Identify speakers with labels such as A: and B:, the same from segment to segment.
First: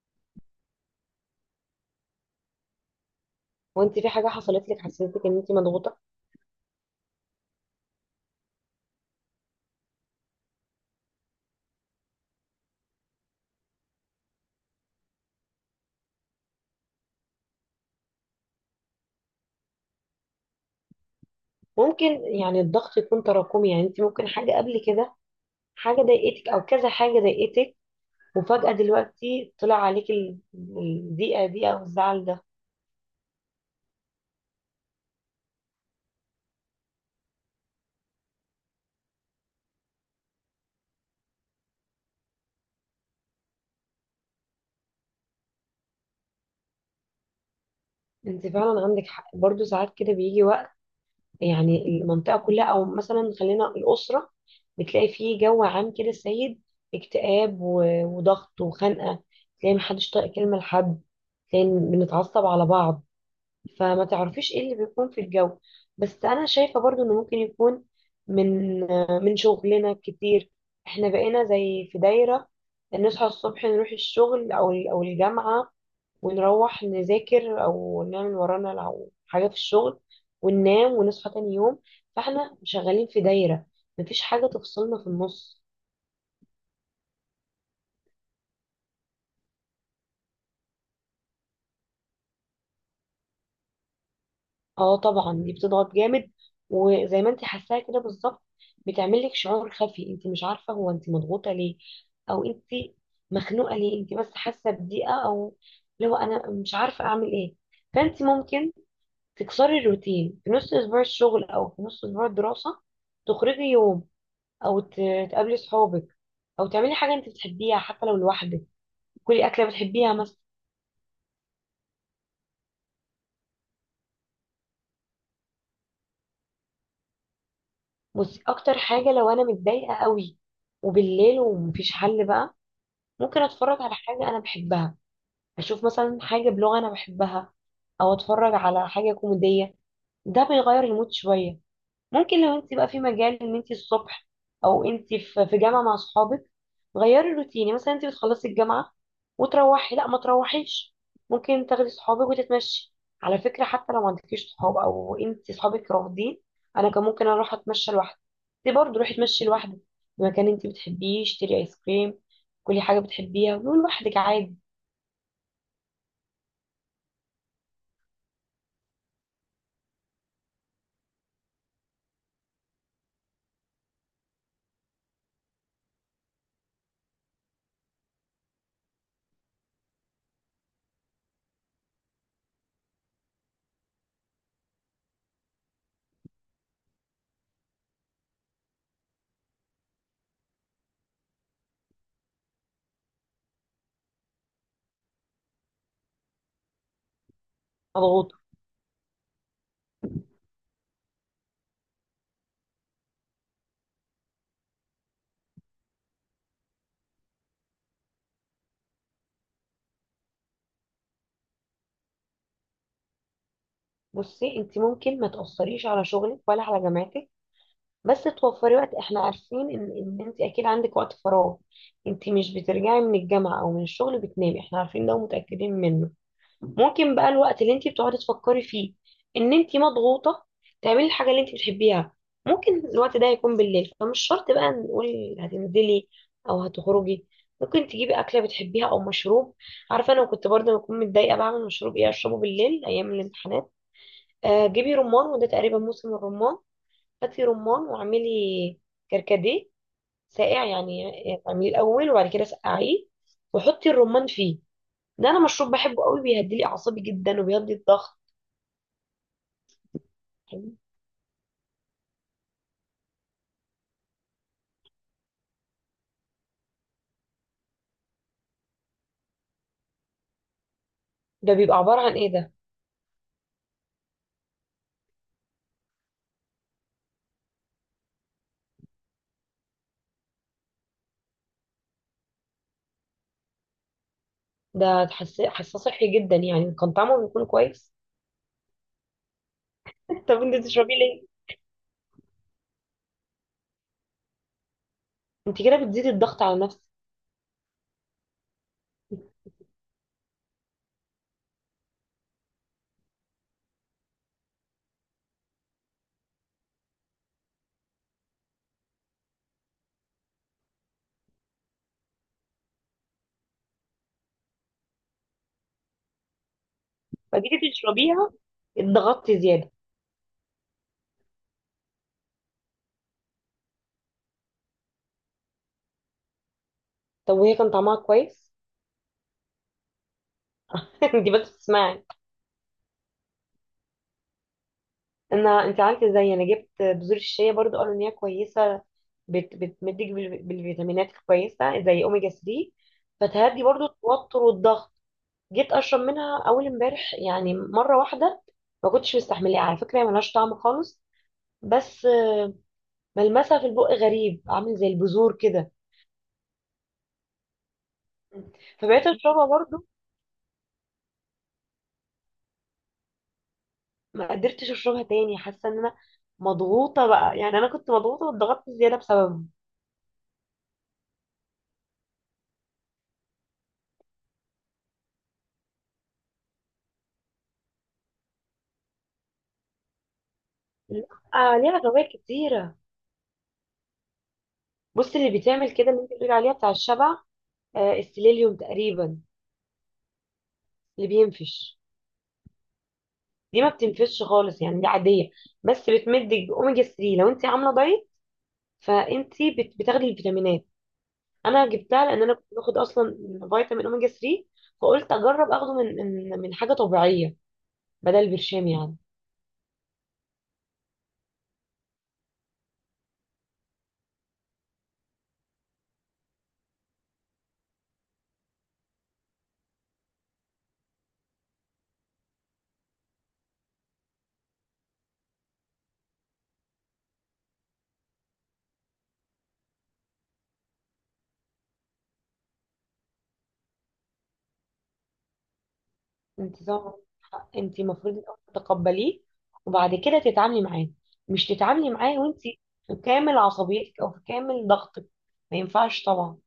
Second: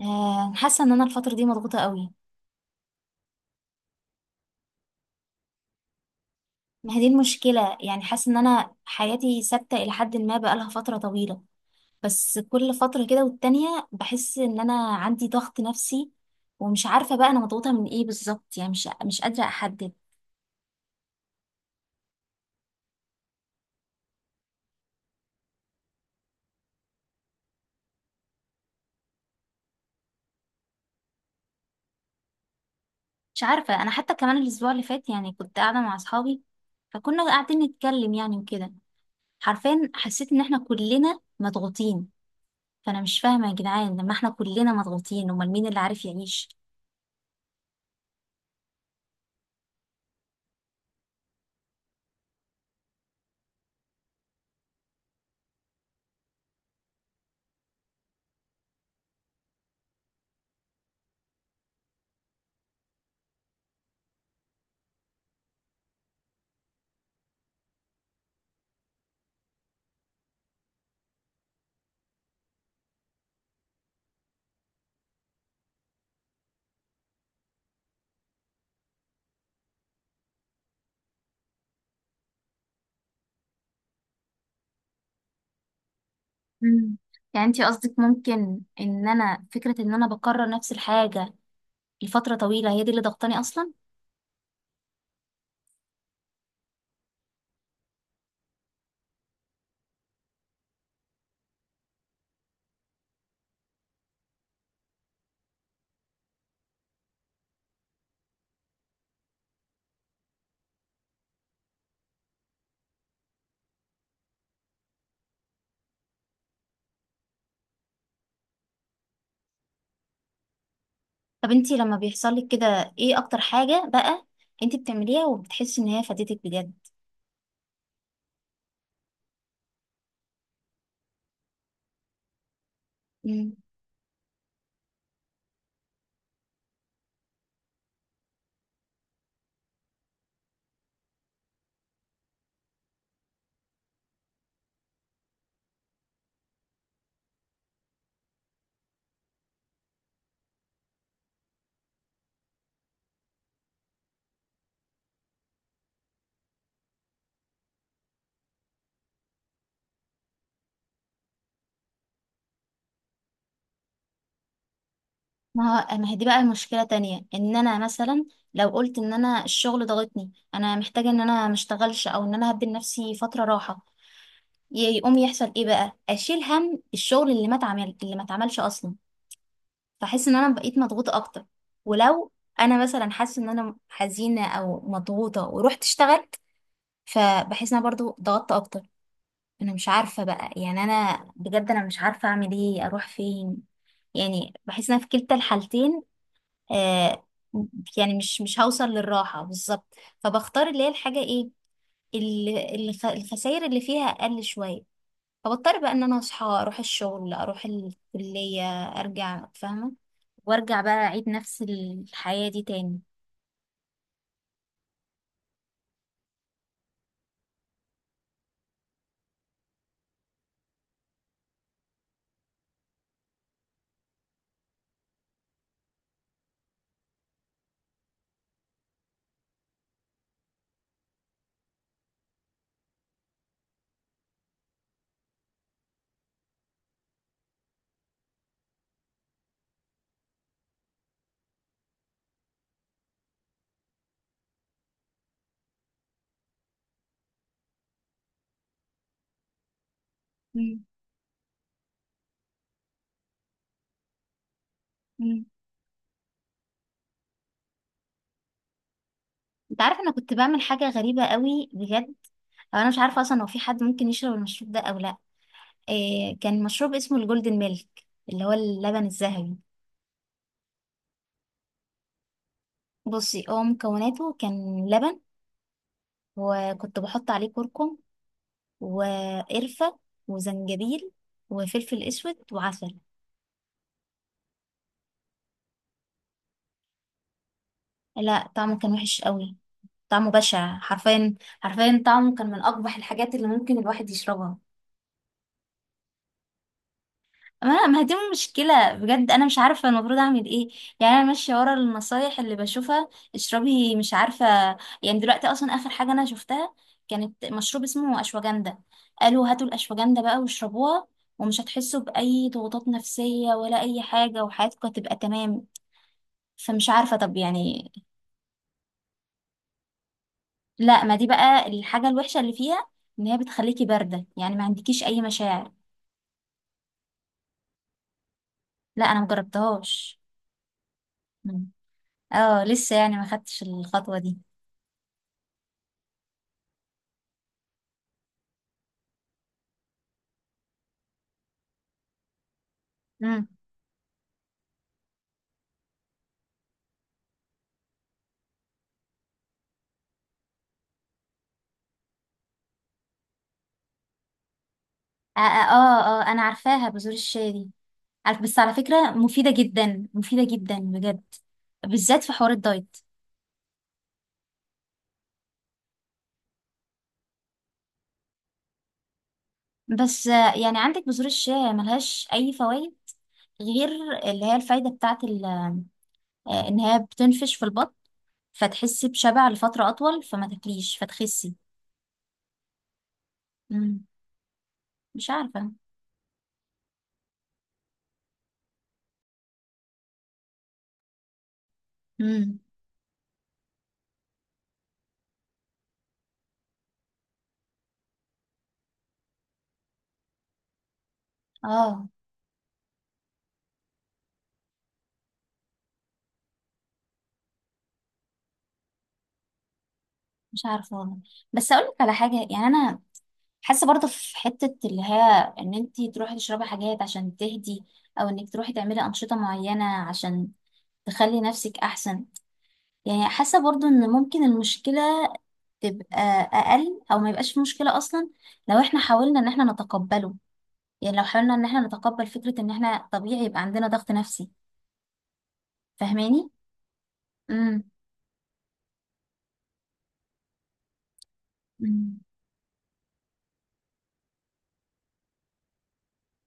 A: آه، حاسه ان انا الفتره دي مضغوطه قوي.
B: وانت في حاجة حصلت لك حسيتك ان انت مضغوطة؟
A: ما هي دي المشكله، يعني حاسه ان انا حياتي ثابته الى حد ما بقالها فتره طويله. بس كل فتره كده والتانية بحس ان انا عندي ضغط نفسي. ومش عارفه بقى انا مضغوطه من ايه بالظبط، يعني مش قادره احدد.
B: ممكن، يعني الضغط يكون تراكمي. يعني انت ممكن حاجة قبل كده، حاجة ضايقتك او كذا حاجة ضايقتك، وفجأة دلوقتي طلع عليك الضيقة دي او الزعل ده.
A: مش عارفه، انا حتى كمان الاسبوع اللي فات يعني كنت قاعده مع اصحابي، فكنا قاعدين نتكلم يعني وكده. حرفيا حسيت ان احنا كلنا مضغوطين. فانا مش فاهمه يا جدعان، لما احنا كلنا مضغوطين امال مين اللي عارف يعيش؟
B: انت فعلا عندك حق، برضو ساعات كده بيجي وقت يعني المنطقة كلها، او مثلا خلينا الأسرة، بتلاقي فيه جو عام كده سيد اكتئاب وضغط وخنقة، تلاقي محدش طايق كلمة لحد، تلاقي بنتعصب على بعض، فما تعرفيش ايه اللي بيكون في الجو. بس انا شايفة برضو انه ممكن يكون من من شغلنا كتير، احنا بقينا زي في دايرة، نصحى الصبح نروح الشغل او الجامعة، ونروح نذاكر او نعمل ورانا لو حاجة في الشغل، وننام ونصحى تاني يوم. فاحنا شغالين في دايرة، مفيش حاجة تفصلنا في النص.
A: مم. يعني انتي قصدك ممكن ان انا فكرة ان انا بكرر نفس الحاجة لفترة طويلة هي دي اللي ضغطاني اصلا؟
B: اه طبعا دي بتضغط جامد، وزي ما انت حاساها كده بالظبط، بتعمل لك شعور خفي، انت مش عارفه هو انت مضغوطه ليه او انت مخنوقه ليه، انت بس حاسه بضيقه، او لو انا مش عارفه اعمل ايه فانت ممكن تكسري الروتين في نص اسبوع الشغل او في نص اسبوع الدراسه، تخرجي يوم، او تقابلي صحابك، او تعملي حاجه انت بتحبيها حتى لو لوحدك، كلي اكله بتحبيها مثلا.
A: طب انتي لما بيحصل لك كده ايه اكتر حاجة بقى انتي بتعمليها وبتحسي ان هي فاتتك بجد؟
B: بصي، اكتر حاجه لو انا متضايقه قوي وبالليل ومفيش حل بقى، ممكن
A: مم.
B: اتفرج على حاجة انا بحبها، اشوف مثلا حاجة بلغة انا بحبها، او اتفرج على حاجة كوميدية، ده بيغير المود شوية. ممكن لو انت بقى في مجال ان انت الصبح او انت في جامعه مع اصحابك، غيري الروتين، يعني مثلا انت بتخلصي الجامعه وتروحي، لا، ما تروحيش، ممكن تاخدي صحابك وتتمشي. على فكره، حتى لو ما عندكيش صحاب او انت صحابك رافضين، انا كان ممكن اروح اتمشى لوحدي، انت برضه روحي اتمشي لوحدك في مكان انت بتحبيه، اشتري ايس كريم، كلي حاجه بتحبيها ولوحدك عادي.
A: ما ما هي دي بقى مشكلة تانية، ان انا مثلا لو قلت ان انا الشغل ضغطني انا محتاجة ان انا مشتغلش او ان انا هدي لنفسي فترة راحة، يقوم يحصل ايه بقى؟ اشيل هم الشغل اللي ما اتعمل اللي ما اتعملش اصلا. بحس ان انا بقيت مضغوطة اكتر. ولو انا مثلا حاسة ان انا حزينة او مضغوطة ورحت اشتغلت فبحس ان انا برضو ضغطت اكتر. انا مش عارفة بقى، يعني انا بجد انا مش عارفة اعمل ايه اروح فين. يعني بحس ان انا في كلتا الحالتين آه، يعني
B: مضغوطه.
A: مش هوصل للراحة بالظبط. فبختار اللي هي الحاجة ايه، اللي الخسائر اللي فيها اقل شوية. فبضطر بقى ان انا اصحى اروح الشغل اروح الكلية، ارجع فاهمة وارجع بقى اعيد نفس الحياة دي تاني.
B: بصي، انت ممكن ما تاثريش على شغلك ولا على جامعتك، بس توفري وقت، احنا عارفين ان انت اكيد عندك وقت فراغ، انت مش بترجعي من الجامعه او من الشغل بتنامي، احنا عارفين ده ومتاكدين منه. ممكن بقى الوقت اللي انت بتقعدي تفكري فيه ان انت مضغوطه، تعملي الحاجه اللي انت بتحبيها. ممكن الوقت ده يكون بالليل، فمش شرط بقى نقول هتنزلي او هتخرجي، ممكن تجيبي اكله بتحبيها او مشروب. عارفه، انا كنت برضه بكون متضايقه، بعمل مشروب ايه اشربه بالليل ايام الامتحانات؟ آه، جيبي رمان، وده تقريبا موسم الرمان، هاتي رمان واعملي كركديه ساقع
A: مم.
B: يعني، اعمليه الاول وبعد كده سقعيه، وحطي الرمان فيه. ده
A: مم.
B: انا مشروب بحبه قوي، بيهدي لي اعصابي جدا وبيهدي الضغط.
A: انت عارف انا كنت بعمل حاجه غريبه قوي بجد. أو انا مش عارفه اصلا هو في حد ممكن يشرب المشروب ده او لا. إيه كان مشروب اسمه الجولدن ميلك اللي هو اللبن الذهبي.
B: ده بيبقى عباره عن ايه ده؟
A: بصي هو مكوناته كان لبن، وكنت بحط عليه كركم وقرفه وزنجبيل وفلفل اسود وعسل.
B: ده حساسه صحي جدا، يعني كان طعمه بيكون كويس؟
A: لا طعمه كان وحش قوي، طعمه
B: طب انت
A: بشع
B: بتشربيه ليه؟
A: حرفيا. حرفيا طعمه كان من اقبح الحاجات اللي ممكن الواحد يشربها.
B: انت كده بتزيدي الضغط على نفسك.
A: ما هي دي مشكلة بجد، أنا مش عارفة المفروض أعمل إيه. يعني أنا ماشية ورا النصايح اللي بشوفها. اشربي مش عارفة. يعني دلوقتي أصلا آخر حاجة أنا شفتها كانت مشروب اسمه أشواجندا، قالوا هاتوا الأشواجندا بقى واشربوها ومش هتحسوا بأي ضغوطات نفسية ولا أي حاجة وحياتكم هتبقى تمام. فمش عارفة طب
B: فجيتي
A: يعني.
B: تشربيها اتضغطتي زياده؟
A: لا، ما دي بقى الحاجة الوحشة اللي فيها، إن هي بتخليكي باردة يعني ما عندكيش أي مشاعر.
B: طب وهي كان طعمها كويس؟
A: لا أنا مجربتهاش.
B: انت بس
A: مم.
B: تسمعي.
A: اه، لسه يعني ما خدتش الخطوة دي.
B: انا، انت عارفه ازاي انا جبت بذور الشيا برضو؟ قالوا ان هي كويسه، بتمدك بالفيتامينات كويسه زي اوميجا 3،
A: مم.
B: فتهدي برضو التوتر والضغط. جيت اشرب منها اول امبارح يعني مره واحده، ما كنتش مستحملها، على فكره هي ملهاش طعم خالص، بس ملمسها في البق غريب، عامل زي البذور
A: اه، اه،
B: كده،
A: انا عارفاها بذور الشيا دي. عارف، بس على
B: فبقيت
A: فكرة
B: اشربها
A: مفيدة
B: برضو،
A: جدا مفيدة جدا بجد، بالذات في حوار الدايت.
B: ما قدرتش اشربها تاني، حاسه ان انا مضغوطه بقى، يعني انا كنت مضغوطه واتضغطت زياده بسببها.
A: بس يعني عندك بذور الشيا ملهاش اي فوائد غير اللي هي الفايدة بتاعت ان هي بتنفش في البطن فتحسي بشبع لفترة اطول فما تاكليش
B: لا.
A: فتخسي.
B: آه، ليها فوائد كتيره.
A: مم.
B: بص،
A: مش
B: اللي
A: عارفة.
B: بتعمل كده اللي انت بتقول عليها بتاع الشبع، آه السيليليوم تقريبا، اللي بينفش،
A: مم.
B: دي ما بتنفش خالص، يعني دي عاديه، بس بتمدك باوميجا 3 لو انت عامله دايت، فانت بتاخدي الفيتامينات. انا جبتها
A: اه،
B: لان انا كنت باخد اصلا فيتامين اوميجا 3، فقلت اجرب اخده من حاجه طبيعيه، بدل برشام يعني.
A: مش عارفة والله. بس اقولك على حاجة، يعني انا حاسه برضه في حته اللي هي ان انت تروحي تشربي حاجات عشان تهدي، او انك تروحي تعملي انشطه معينه عشان تخلي نفسك احسن. يعني حاسه برضه ان ممكن المشكله تبقى اقل او ما يبقاش في مشكله اصلا لو احنا حاولنا ان احنا نتقبله. يعني لو حاولنا ان احنا نتقبل فكره ان احنا طبيعي يبقى عندنا ضغط نفسي، فاهماني؟
B: انت طبعاً، انت
A: امم
B: المفروض الاول تتقبليه، وبعد كده تتعاملي معاه، مش تتعاملي
A: مم.
B: معاه وانت في كامل عصبيتك او في كامل ضغطك، ما ينفعش طبعا.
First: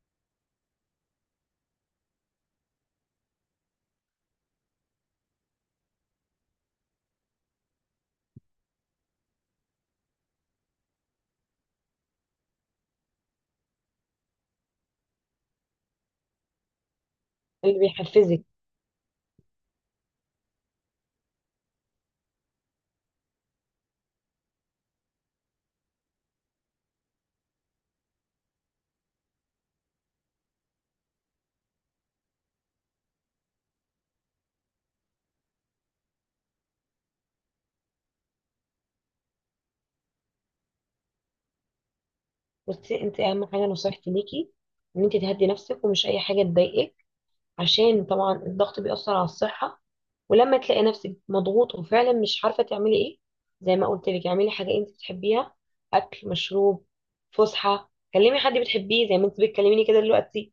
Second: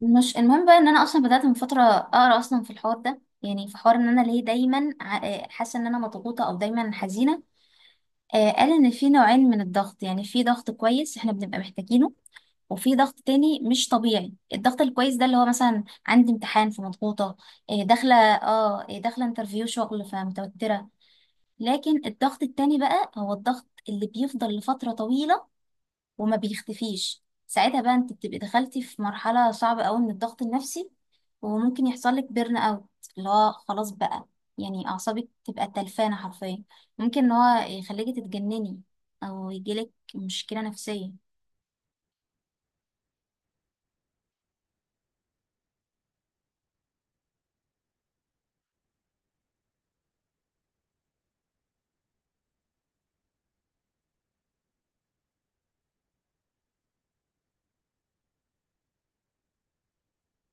A: مش المهم بقى ان انا اصلا بدات من فتره اقرا اصلا في الحوار ده، يعني في حوار ان انا ليه دايما حاسه ان انا مضغوطه او دايما حزينه. قال إن في نوعين من الضغط، يعني في ضغط كويس احنا بنبقى محتاجينه وفي ضغط تاني مش طبيعي. الضغط الكويس ده اللي هو مثلا عندي امتحان فمضغوطة،
B: اللي
A: آه، داخلة
B: بيحفزك.
A: اه آه، داخلة انترفيو شغل فمتوترة. لكن الضغط التاني بقى هو الضغط اللي بيفضل لفترة طويلة وما بيختفيش، ساعتها بقى انت بتبقي دخلتي في مرحلة صعبة قوي من الضغط النفسي وممكن يحصل لك بيرن اوت، اللي هو خلاص بقى يعني اعصابك تبقى تلفانة حرفيا. ممكن ان هو يخليكي تتجنني او يجيلك مشكلة نفسية.
B: بصي، انت اهم حاجه نصيحتي ليكي، ان انت تهدي نفسك ومش اي حاجه تضايقك، عشان طبعا الضغط بيأثر على الصحه. ولما تلاقي نفسك مضغوط وفعلا مش عارفه تعملي ايه، زي ما قلت لك اعملي حاجه انت بتحبيها، اكل، مشروب، فسحه، كلمي حد بتحبيه زي ما انت بتكلميني كده دلوقتي.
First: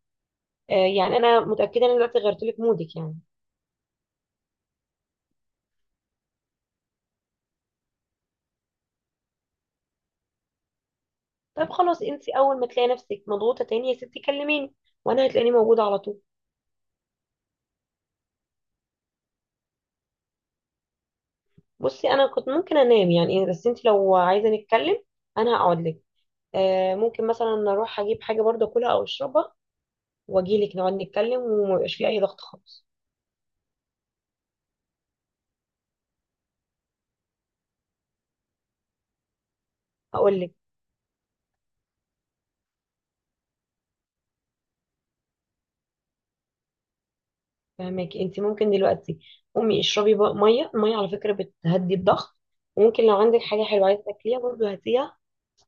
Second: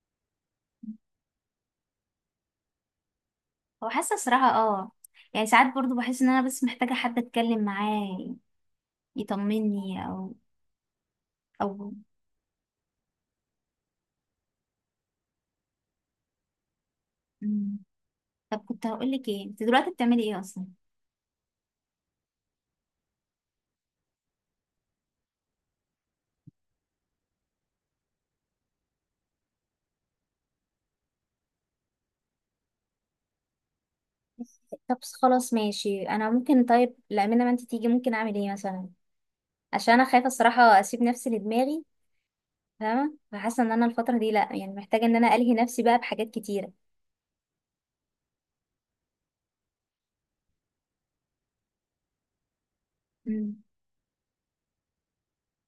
B: آه، يعني انا متاكده ان انا دلوقتي غيرت لك مودك يعني.
A: هو حاسة صراحة اه. يعني ساعات برضو بحس ان انا بس محتاجة حد اتكلم معاه يطمني، او
B: طب
A: او
B: خلاص، انت اول ما تلاقي نفسك مضغوطه تاني يا ستي كلميني، وانا هتلاقيني موجوده على طول.
A: مم. طب كنت هقولك ايه، انت دلوقتي بتعملي ايه اصلا؟
B: بصي، انا كنت ممكن انام يعني إيه، بس انت لو عايزه نتكلم انا هقعد لك. آه ممكن مثلا اروح اجيب حاجه برضه اكلها او اشربها، واجي لك نقعد نتكلم، وما يبقاش في اي ضغط خالص.
A: طب خلاص ماشي، انا ممكن طيب لا ما انت تيجي ممكن اعمل ايه مثلا؟ عشان انا خايفه
B: هقول لك.
A: الصراحه اسيب نفسي لدماغي، فاهمه، فحاسه ان انا الفتره دي لا يعني محتاجه ان انا الهي نفسي بقى بحاجات كتيره.
B: فهماكي، انت ممكن دلوقتي قومي اشربي ميه، الميه على فكره بتهدي الضغط، وممكن لو عندك
A: مم.
B: حاجه حلوه عايزه تاكليها برضه هاتيها،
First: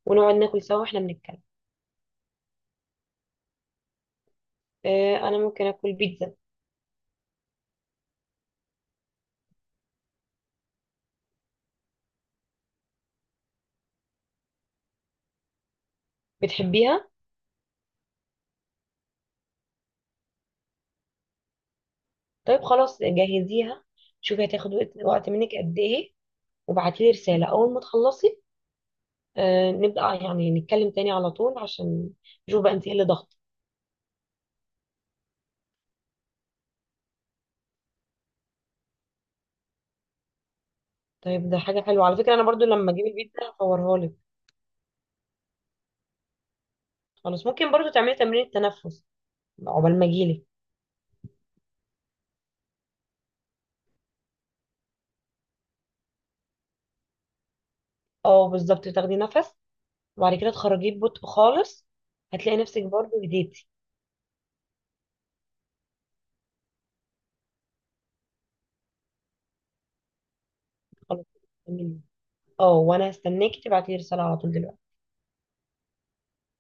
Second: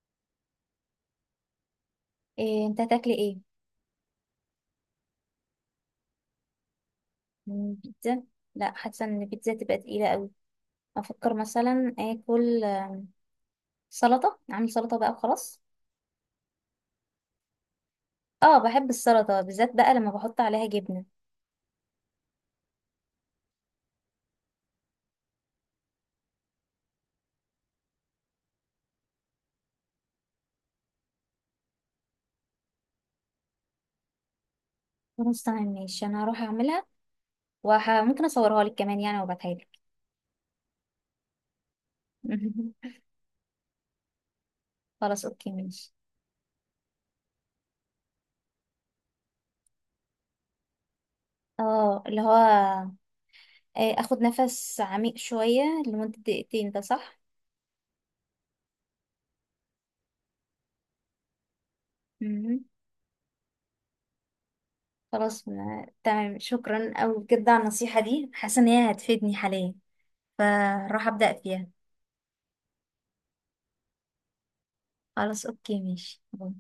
B: ونقعد ناكل سوا واحنا بنتكلم.
A: إيه انت هتاكلي ايه؟
B: آه، انا ممكن اكل بيتزا.
A: مم، بيتزا. لا حاسه ان البيتزا تبقى تقيله قوي. افكر مثلا اكل سلطه، اعمل سلطه بقى وخلاص.
B: بتحبيها؟
A: اه بحب السلطه، بالذات بقى لما بحط عليها جبنه.
B: طيب خلاص جهزيها، شوفي هتاخد وقت منك قد ايه، وابعتيلي رساله اول ما تخلصي، نبقى يعني نتكلم تاني على طول عشان نشوف بقى انت ايه اللي ضغط.
A: خلاص تمام ماشي، انا هروح اعملها وممكن اصورها لك كمان يعني وابعتها لك.
B: طيب ده حاجة حلوة، على فكرة انا برضو لما اجيب البيتزا هصورها لك.
A: خلاص اوكي ماشي.
B: خلاص، ممكن برضو تعملي تمرين التنفس عقبال ما اجيلك.
A: اه اللي هو اخد نفس عميق شويه لمده دقيقتين ده صح؟
B: اه بالظبط، تاخدي نفس وبعد كده تخرجيه ببطء خالص، هتلاقي
A: مم.
B: نفسك برضو هديتي.
A: خلاص تمام، شكرا أوي بجد على النصيحة دي، حاسة إن هي هتفيدني حاليا فراح
B: خلاص،
A: أبدأ فيها.
B: اه وانا هستناكي تبعتي لي رسالة على طول دلوقتي
A: خلاص أوكي ماشي، باي.